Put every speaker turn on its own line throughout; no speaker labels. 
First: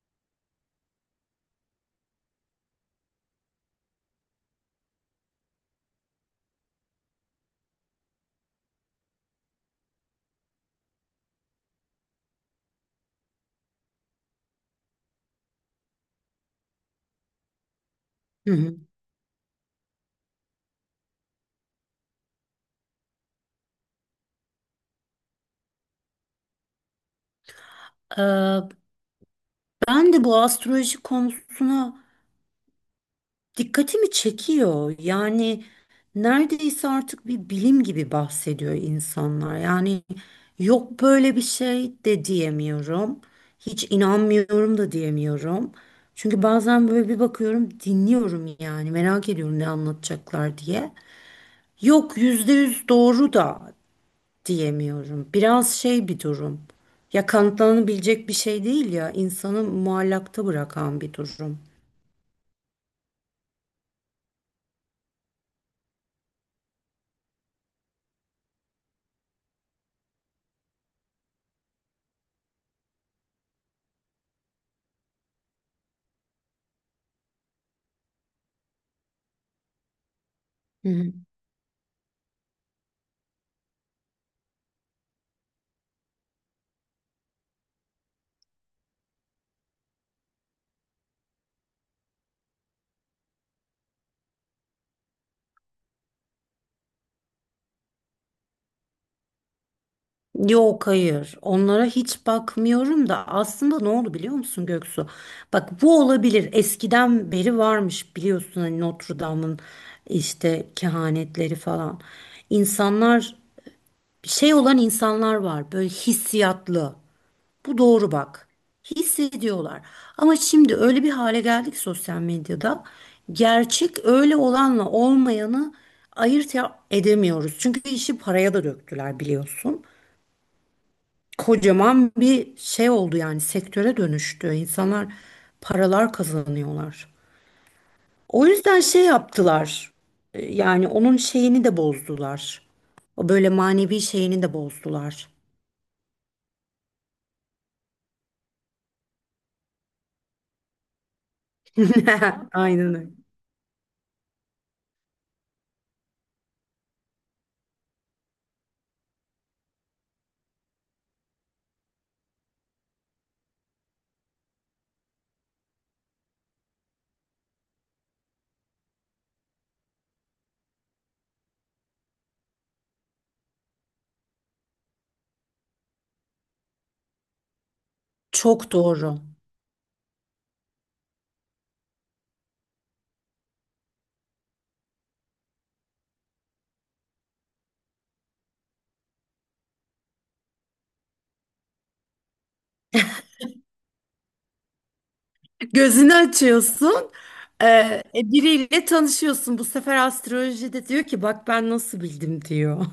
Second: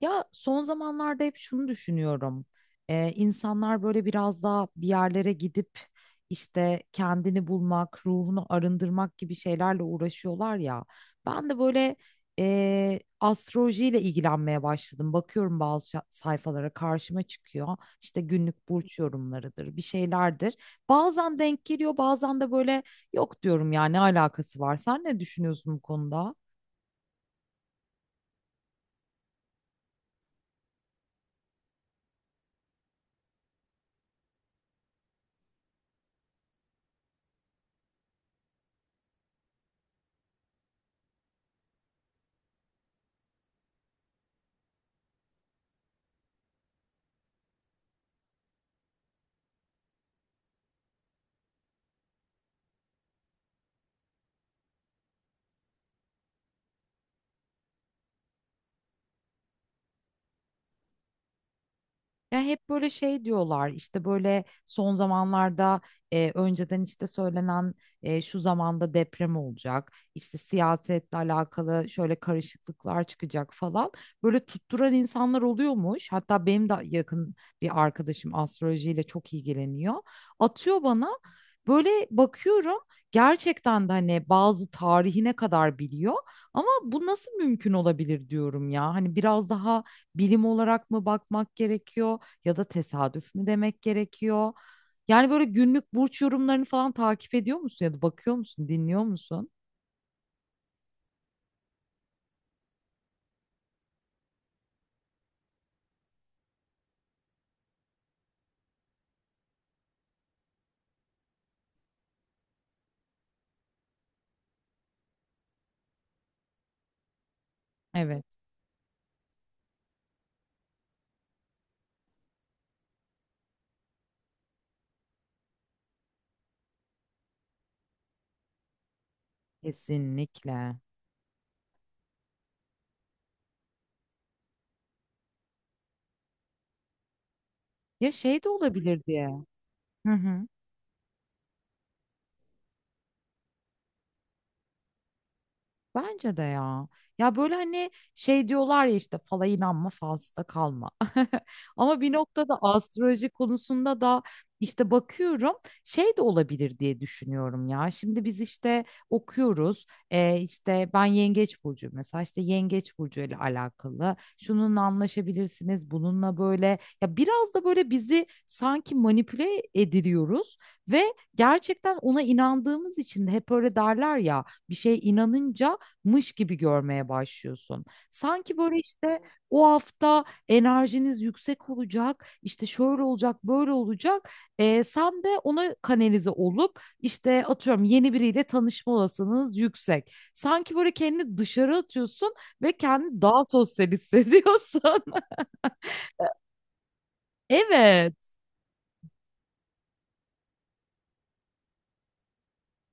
Ya son zamanlarda hep şunu düşünüyorum. İnsanlar böyle biraz daha bir yerlere gidip işte kendini bulmak, ruhunu arındırmak gibi şeylerle uğraşıyorlar ya. Ben de böyle astrolojiyle ilgilenmeye başladım. Bakıyorum bazı sayfalara karşıma çıkıyor. İşte
Hı
günlük
hı.
burç yorumlarıdır, bir şeylerdir. Bazen denk geliyor, bazen de böyle yok diyorum ya ne alakası var. Sen ne düşünüyorsun bu konuda?
Ee, Ben de bu astroloji konusuna dikkatimi çekiyor. Yani neredeyse artık bir bilim gibi bahsediyor insanlar. Yani yok böyle bir şey de diyemiyorum. Hiç inanmıyorum da diyemiyorum. Çünkü bazen böyle bir bakıyorum, dinliyorum yani merak ediyorum ne anlatacaklar diye. Yok yüzde yüz doğru da diyemiyorum. Biraz şey bir durum. Ya kanıtlanabilecek bir şey değil ya, insanı muallakta bırakan bir durum.
Ya hep böyle şey diyorlar işte böyle son zamanlarda önceden işte söylenen şu zamanda deprem olacak işte siyasetle alakalı şöyle karışıklıklar çıkacak falan, böyle tutturan insanlar oluyormuş. Hatta benim de yakın bir arkadaşım astrolojiyle çok ilgileniyor, atıyor
Hı
bana,
hı.
böyle bakıyorum gerçekten de hani bazı tarihine kadar biliyor. Ama bu nasıl mümkün olabilir diyorum ya, hani biraz daha bilim olarak mı bakmak gerekiyor, ya da tesadüf mü demek gerekiyor? Yani böyle günlük burç yorumlarını falan takip ediyor musun, ya da bakıyor musun, dinliyor musun?
Yok hayır onlara hiç bakmıyorum da aslında ne oldu biliyor musun Göksu? Bak bu olabilir eskiden beri varmış biliyorsun hani Notre Dame'ın işte kehanetleri falan. İnsanlar şey olan insanlar var böyle hissiyatlı. Bu doğru
Evet,
bak. Hissediyorlar. Ama şimdi öyle bir hale geldik sosyal medyada. Gerçek öyle olanla olmayanı edemiyoruz. Çünkü işi paraya da döktüler biliyorsun.
kesinlikle.
Kocaman bir şey oldu yani sektöre dönüştü. İnsanlar paralar kazanıyorlar.
Ya şey
O
de
yüzden
olabilir
şey
diye.
yaptılar.
Hı hı.
Yani onun şeyini de bozdular. O böyle manevi şeyini de bozdular.
Bence de ya. Ya böyle hani şey diyorlar ya, işte fala inanma, falsıda kalma. Ama bir noktada
Aynen öyle.
astroloji konusunda da işte bakıyorum, şey de olabilir diye düşünüyorum ya. Şimdi biz işte okuyoruz. İşte ben Yengeç Burcu, mesela işte Yengeç Burcu ile alakalı. Şununla anlaşabilirsiniz, bununla böyle. Ya biraz da böyle bizi sanki manipüle ediliyoruz ve gerçekten ona inandığımız için de hep öyle derler ya, bir şeye inanınca mış gibi görmeye başlıyorsun. Sanki
Çok
böyle
doğru.
işte o hafta enerjiniz yüksek olacak, işte şöyle olacak, böyle olacak. Sen de ona kanalize olup işte atıyorum, yeni biriyle tanışma olasılığınız yüksek. Sanki böyle kendini dışarı atıyorsun ve kendini daha sosyal hissediyorsun.
Gözünü açıyorsun.
Evet.
Biriyle tanışıyorsun. Bu sefer astrolojide diyor ki bak ben nasıl bildim diyor.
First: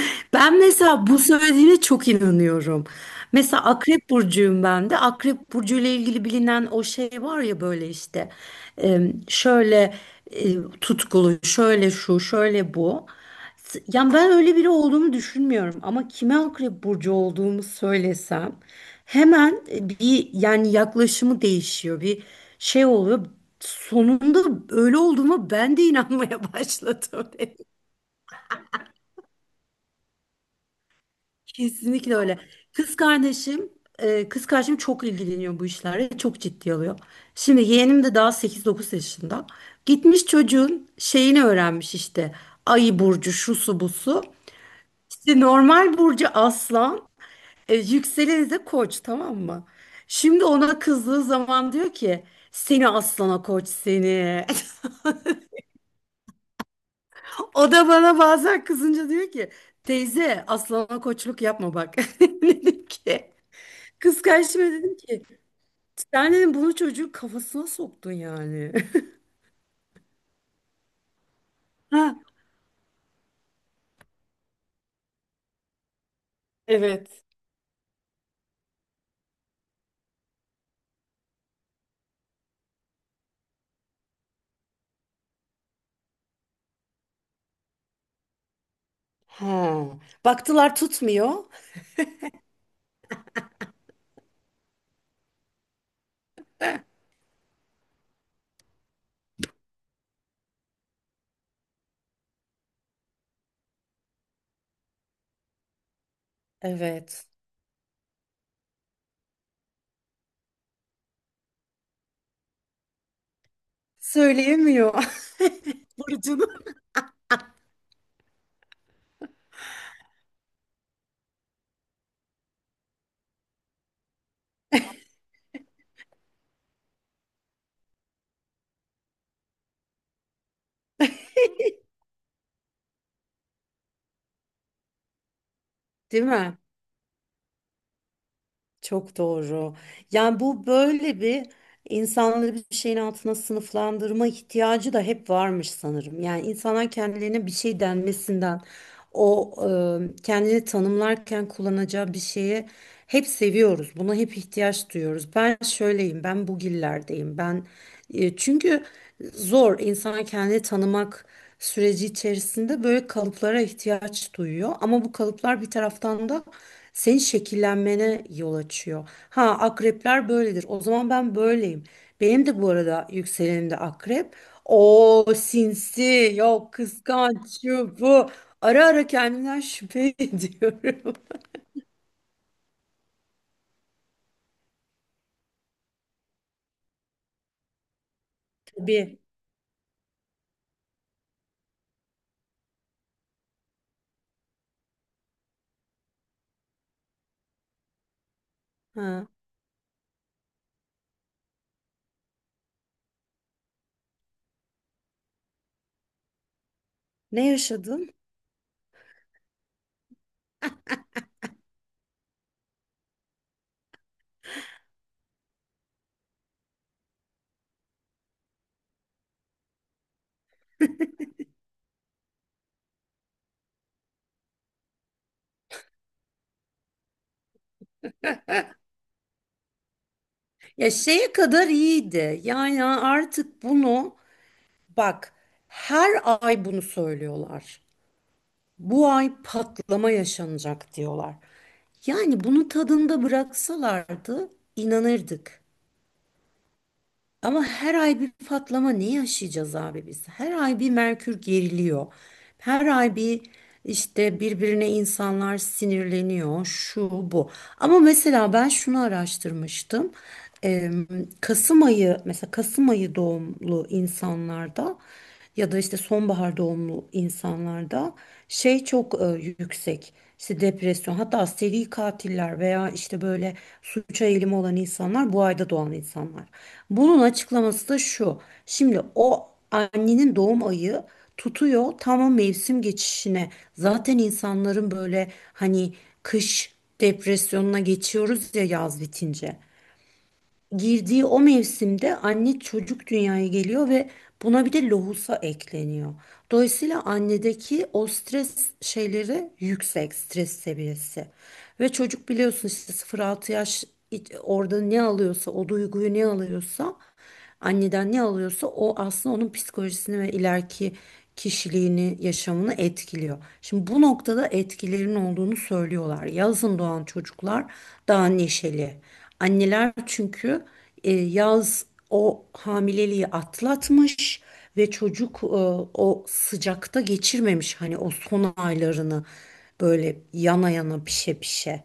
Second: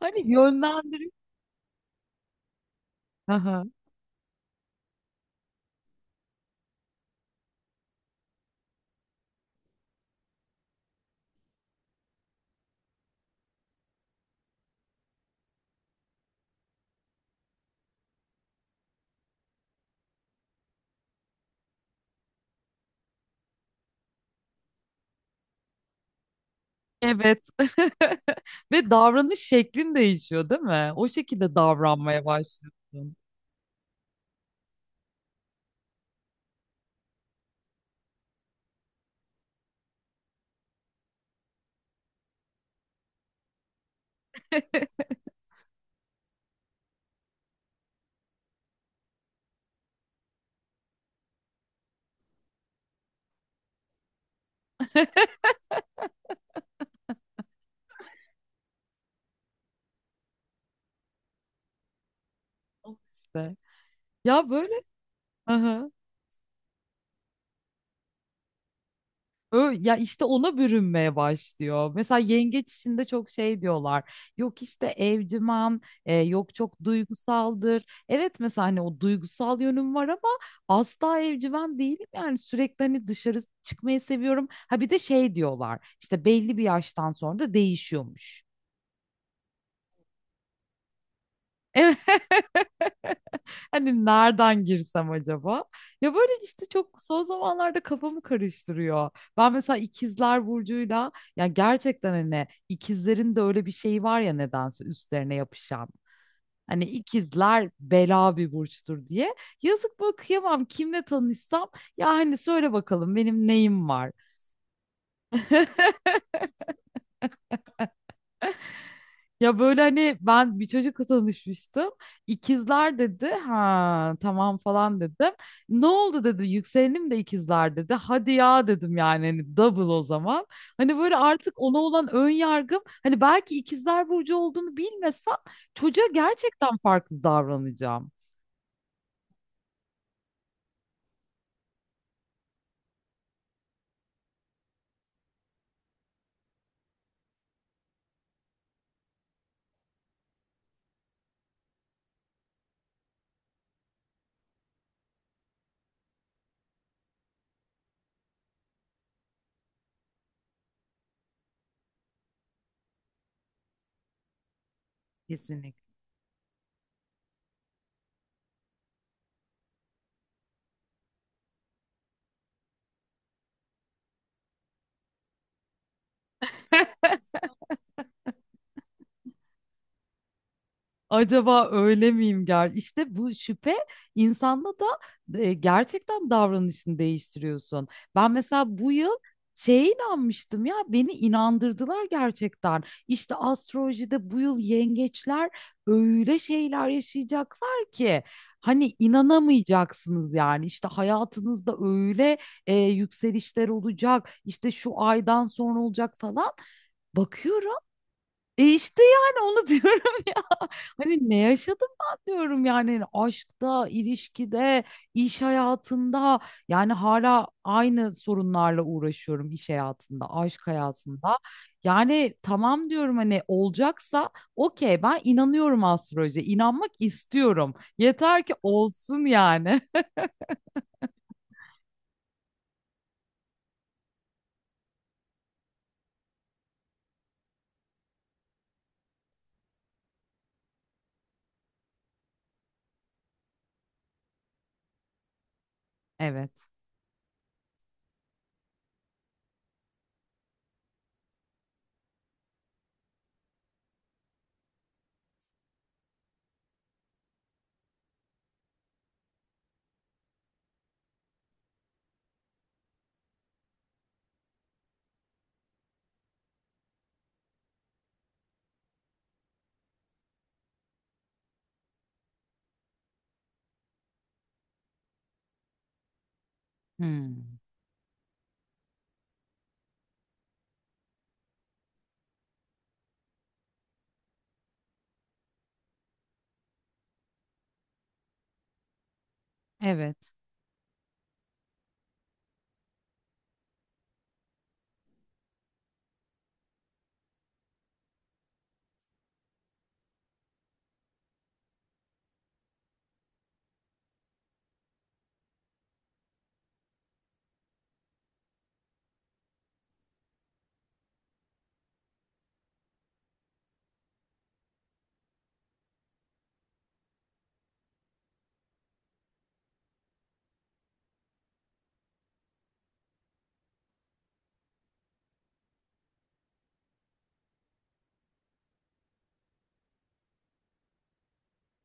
Hani
Ben mesela
yönlendiriyor.
bu söylediğine çok inanıyorum.
Aha,
Mesela Akrep Burcu'yum ben de. Akrep Burcu ile ilgili bilinen o şey var ya böyle işte şöyle e, tutkulu, şöyle şu, şöyle bu. Yani ben öyle biri olduğumu düşünmüyorum ama kime Akrep Burcu olduğumu söylesem hemen bir yani yaklaşımı değişiyor. Bir şey oluyor. Sonunda öyle olduğuma ben de inanmaya başladım.
evet. Ve davranış şeklin değişiyor, değil mi? O şekilde
Kesinlikle
davranmaya
öyle. Kız
başlıyorsun.
kardeşim, kız kardeşim çok ilgileniyor bu işlerle. Çok ciddi alıyor. Şimdi yeğenim de daha sekiz dokuz yaşında. Gitmiş çocuğun şeyini öğrenmiş işte. Ayı burcu, şusu busu. İşte normal burcu aslan, yükseleni de koç tamam mı? Şimdi ona kızdığı zaman diyor ki seni aslana koç seni. O da bana bazen kızınca diyor ki teyze aslana koçluk yapma bak. Dedim
Al
ki
işte.
kız
Ya
kardeşime
böyle
dedim ki
hı
sen bunu çocuğun kafasına soktun yani.
Ya işte ona bürünmeye başlıyor.
Ha,
Mesela yengeç içinde çok şey diyorlar. Yok işte evcimen, yok çok
evet.
duygusaldır. Evet, mesela hani o duygusal yönüm var ama asla evcimen değilim. Yani sürekli hani dışarı çıkmayı seviyorum. Ha bir de şey diyorlar, İşte belli bir yaştan sonra da değişiyormuş.
Ha. Baktılar tutmuyor.
Evet. Hani nereden girsem acaba? Ya böyle işte çok son zamanlarda kafamı karıştırıyor. Ben mesela ikizler burcuyla, ya gerçekten hani ikizlerin de öyle bir şeyi var ya, nedense üstlerine yapışan. Hani
Evet.
ikizler bela bir burçtur diye. Yazık, bakıyamam kimle tanışsam, ya hani söyle bakalım benim neyim var.
Söyleyemiyor. Burcunu.
Ya böyle hani ben bir çocukla tanışmıştım. İkizler dedi. Ha tamam falan dedim. Ne oldu dedi. Yükselenim de ikizler dedi. Hadi ya dedim, yani hani double o zaman. Hani böyle artık ona olan ön yargım, hani belki ikizler burcu olduğunu bilmesem çocuğa
Değil mi?
gerçekten farklı davranacağım.
Çok doğru. Yani bu böyle bir insanları bir şeyin altına sınıflandırma ihtiyacı da hep varmış sanırım. Yani insanlar kendilerine bir şey denmesinden o kendini tanımlarken kullanacağı bir şeye hep seviyoruz. Buna hep ihtiyaç duyuyoruz. Ben şöyleyim, ben bugillerdeyim. Ben çünkü zor insan kendini tanımak süreci içerisinde böyle kalıplara ihtiyaç duyuyor. Ama bu kalıplar bir
Kesinlikle.
taraftan da senin şekillenmene yol açıyor. Ha akrepler böyledir. O zaman ben böyleyim. Benim de bu arada yükselenim de akrep. O sinsi, yok kıskanç, şu bu. Ara ara kendimden şüphe ediyorum.
Acaba öyle miyim ger? İşte bu şüphe insanda da gerçekten davranışını değiştiriyorsun. Ben mesela bu yıl
Tabii.
şeye inanmıştım ya, beni inandırdılar gerçekten. İşte astrolojide bu yıl yengeçler öyle şeyler yaşayacaklar ki hani
Ha.
inanamayacaksınız yani. İşte hayatınızda öyle yükselişler olacak, işte şu aydan sonra olacak falan.
Ne
Bakıyorum.
yaşadın?
E işte yani onu diyorum. Hani ne yaşadım ben diyorum, yani hani aşkta, ilişkide, iş hayatında, yani hala aynı sorunlarla uğraşıyorum, iş hayatında, aşk hayatında. Yani tamam diyorum, hani olacaksa okey, ben inanıyorum astrolojiye, inanmak istiyorum. Yeter ki olsun yani.
Ya şeye kadar iyiydi. Yani artık bunu bak her ay bunu söylüyorlar. Bu ay patlama yaşanacak diyorlar. Yani bunu tadında bıraksalardı inanırdık.
Evet.
Ama her ay bir patlama ne yaşayacağız abi biz? Her ay bir Merkür geriliyor. Her ay bir işte birbirine insanlar sinirleniyor. Şu bu. Ama mesela ben şunu araştırmıştım. Eee, Kasım ayı mesela Kasım ayı doğumlu insanlarda ya da işte sonbahar doğumlu insanlarda şey çok yüksek. İşte depresyon hatta seri katiller veya işte böyle suça eğilimi olan insanlar bu ayda doğan insanlar. Bunun
Hmm.
açıklaması da şu. Şimdi o annenin doğum ayı tutuyor tam o mevsim geçişine. Zaten insanların böyle hani kış depresyonuna geçiyoruz ya yaz bitince.
Evet.
Girdiği o mevsimde anne çocuk dünyaya geliyor ve buna bir de lohusa ekleniyor. Dolayısıyla annedeki o stres şeyleri yüksek stres seviyesi. Ve çocuk biliyorsun işte 0-6 yaş orada ne alıyorsa o duyguyu ne alıyorsa anneden ne alıyorsa o aslında onun psikolojisini ve ileriki kişiliğini, yaşamını etkiliyor. Şimdi bu noktada etkilerin olduğunu söylüyorlar. Yazın doğan çocuklar daha neşeli. Anneler çünkü yaz o hamileliği atlatmış ve çocuk o sıcakta geçirmemiş hani o son aylarını böyle yana yana pişe pişe.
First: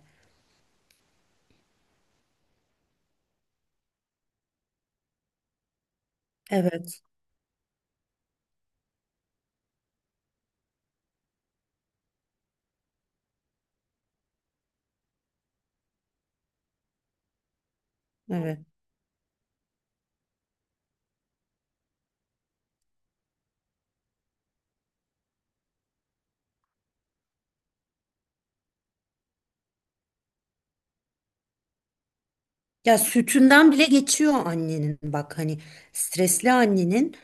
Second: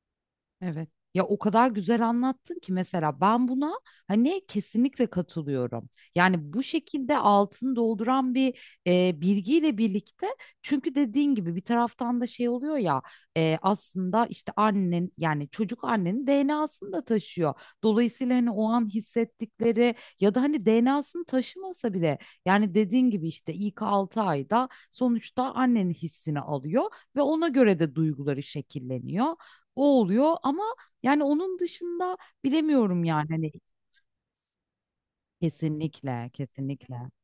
Evet. Ya o kadar güzel anlattın ki mesela ben buna hani kesinlikle katılıyorum. Yani bu
Evet,
şekilde altını dolduran bir bilgiyle birlikte, çünkü dediğin gibi bir taraftan da şey oluyor ya, aslında işte annen, yani çocuk annenin DNA'sını da taşıyor. Dolayısıyla hani
evet.
o an hissettikleri, ya da hani DNA'sını taşımasa bile, yani dediğin gibi işte ilk 6 ayda sonuçta annenin hissini alıyor ve ona göre de duyguları şekilleniyor, o oluyor. Ama yani onun dışında
Ya
bilemiyorum yani, hani
sütünden bile geçiyor annenin bak hani
kesinlikle
stresli
kesinlikle.
annenin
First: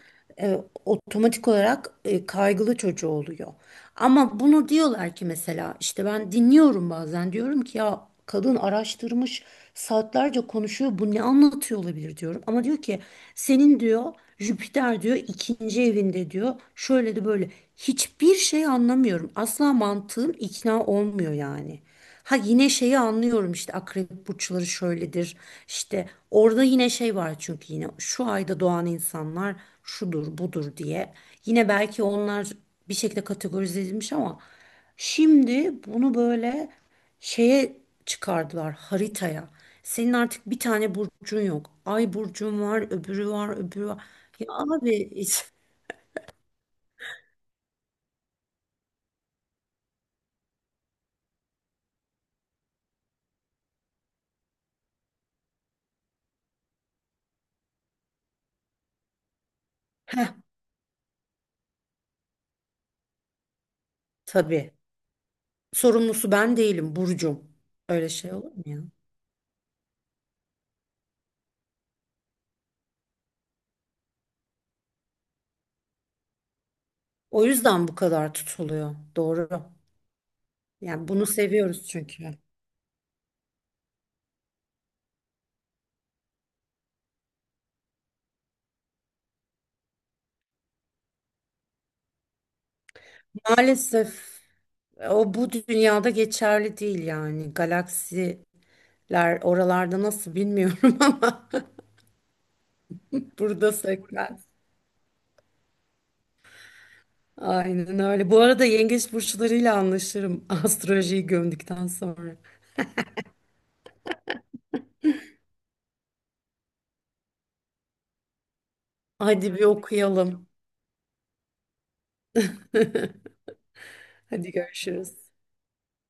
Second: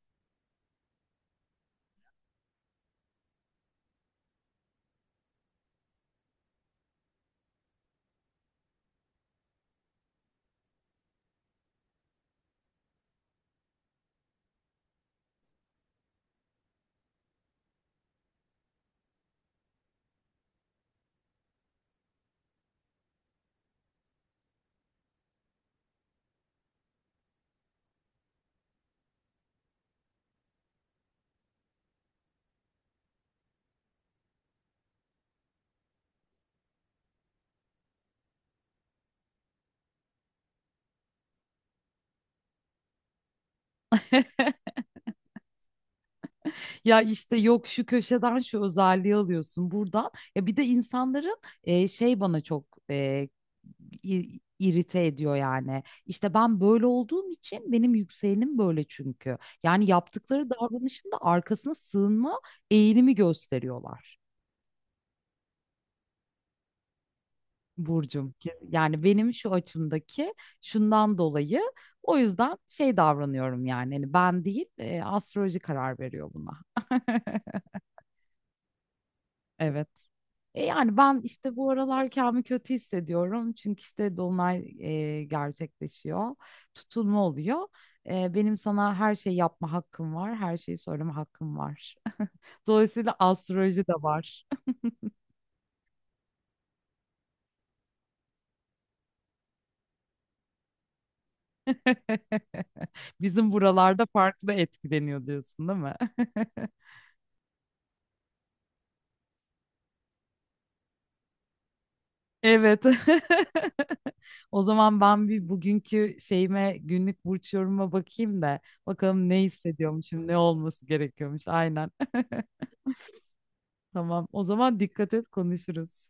e, otomatik olarak kaygılı çocuğu oluyor. Ama bunu diyorlar ki mesela işte ben dinliyorum bazen diyorum ki ya kadın araştırmış saatlerce konuşuyor bu ne anlatıyor olabilir diyorum. Ama diyor ki senin diyor Jüpiter diyor ikinci evinde diyor şöyle de böyle hiçbir şey anlamıyorum asla mantığım ikna olmuyor yani. Ha yine şeyi anlıyorum işte akrep burçları şöyledir. İşte orada yine şey var çünkü yine şu ayda doğan insanlar şudur budur diye. Yine belki onlar bir şekilde kategorize edilmiş ama şimdi bunu böyle şeye çıkardılar haritaya. Senin artık bir tane burcun yok. Ay burcun var, öbürü var, öbürü var. Ya abi hiç-
Ya işte yok, şu köşeden şu özelliği alıyorsun buradan. Ya bir de insanların şey bana çok irite ediyor yani. İşte ben böyle olduğum için, benim yükselenim böyle çünkü. Yani yaptıkları davranışın da arkasına sığınma eğilimi gösteriyorlar.
tabii sorumlusu ben değilim burcum. Öyle
Burcum.
şey olur mu ya?
Yani benim şu açımdaki, şundan dolayı o yüzden şey davranıyorum, yani hani ben değil, astroloji karar veriyor buna.
O yüzden bu kadar tutuluyor. Doğru.
Evet. Yani
Yani
ben
bunu
işte bu
seviyoruz
aralar
çünkü.
kendimi kötü hissediyorum. Çünkü işte dolunay gerçekleşiyor. Tutulma oluyor. Benim sana her şeyi yapma hakkım var. Her şeyi söyleme hakkım var. Dolayısıyla astroloji de
Maalesef
var.
o bu dünyada geçerli değil yani. Galaksiler oralarda nasıl bilmiyorum ama
Bizim
burada
buralarda
sekmez.
farklı etkileniyor diyorsun, değil mi?
Aynen öyle. Bu arada yengeç burçlarıyla anlaşırım astrolojiyi gömdükten sonra.
Evet. O zaman ben bir bugünkü şeyime, günlük burç yorumuma bakayım da, bakalım ne
Hadi bir
hissediyormuşum, ne
okuyalım.
olması gerekiyormuş. Aynen. Tamam. O
Hadi
zaman dikkat et,
görüşürüz.
konuşuruz.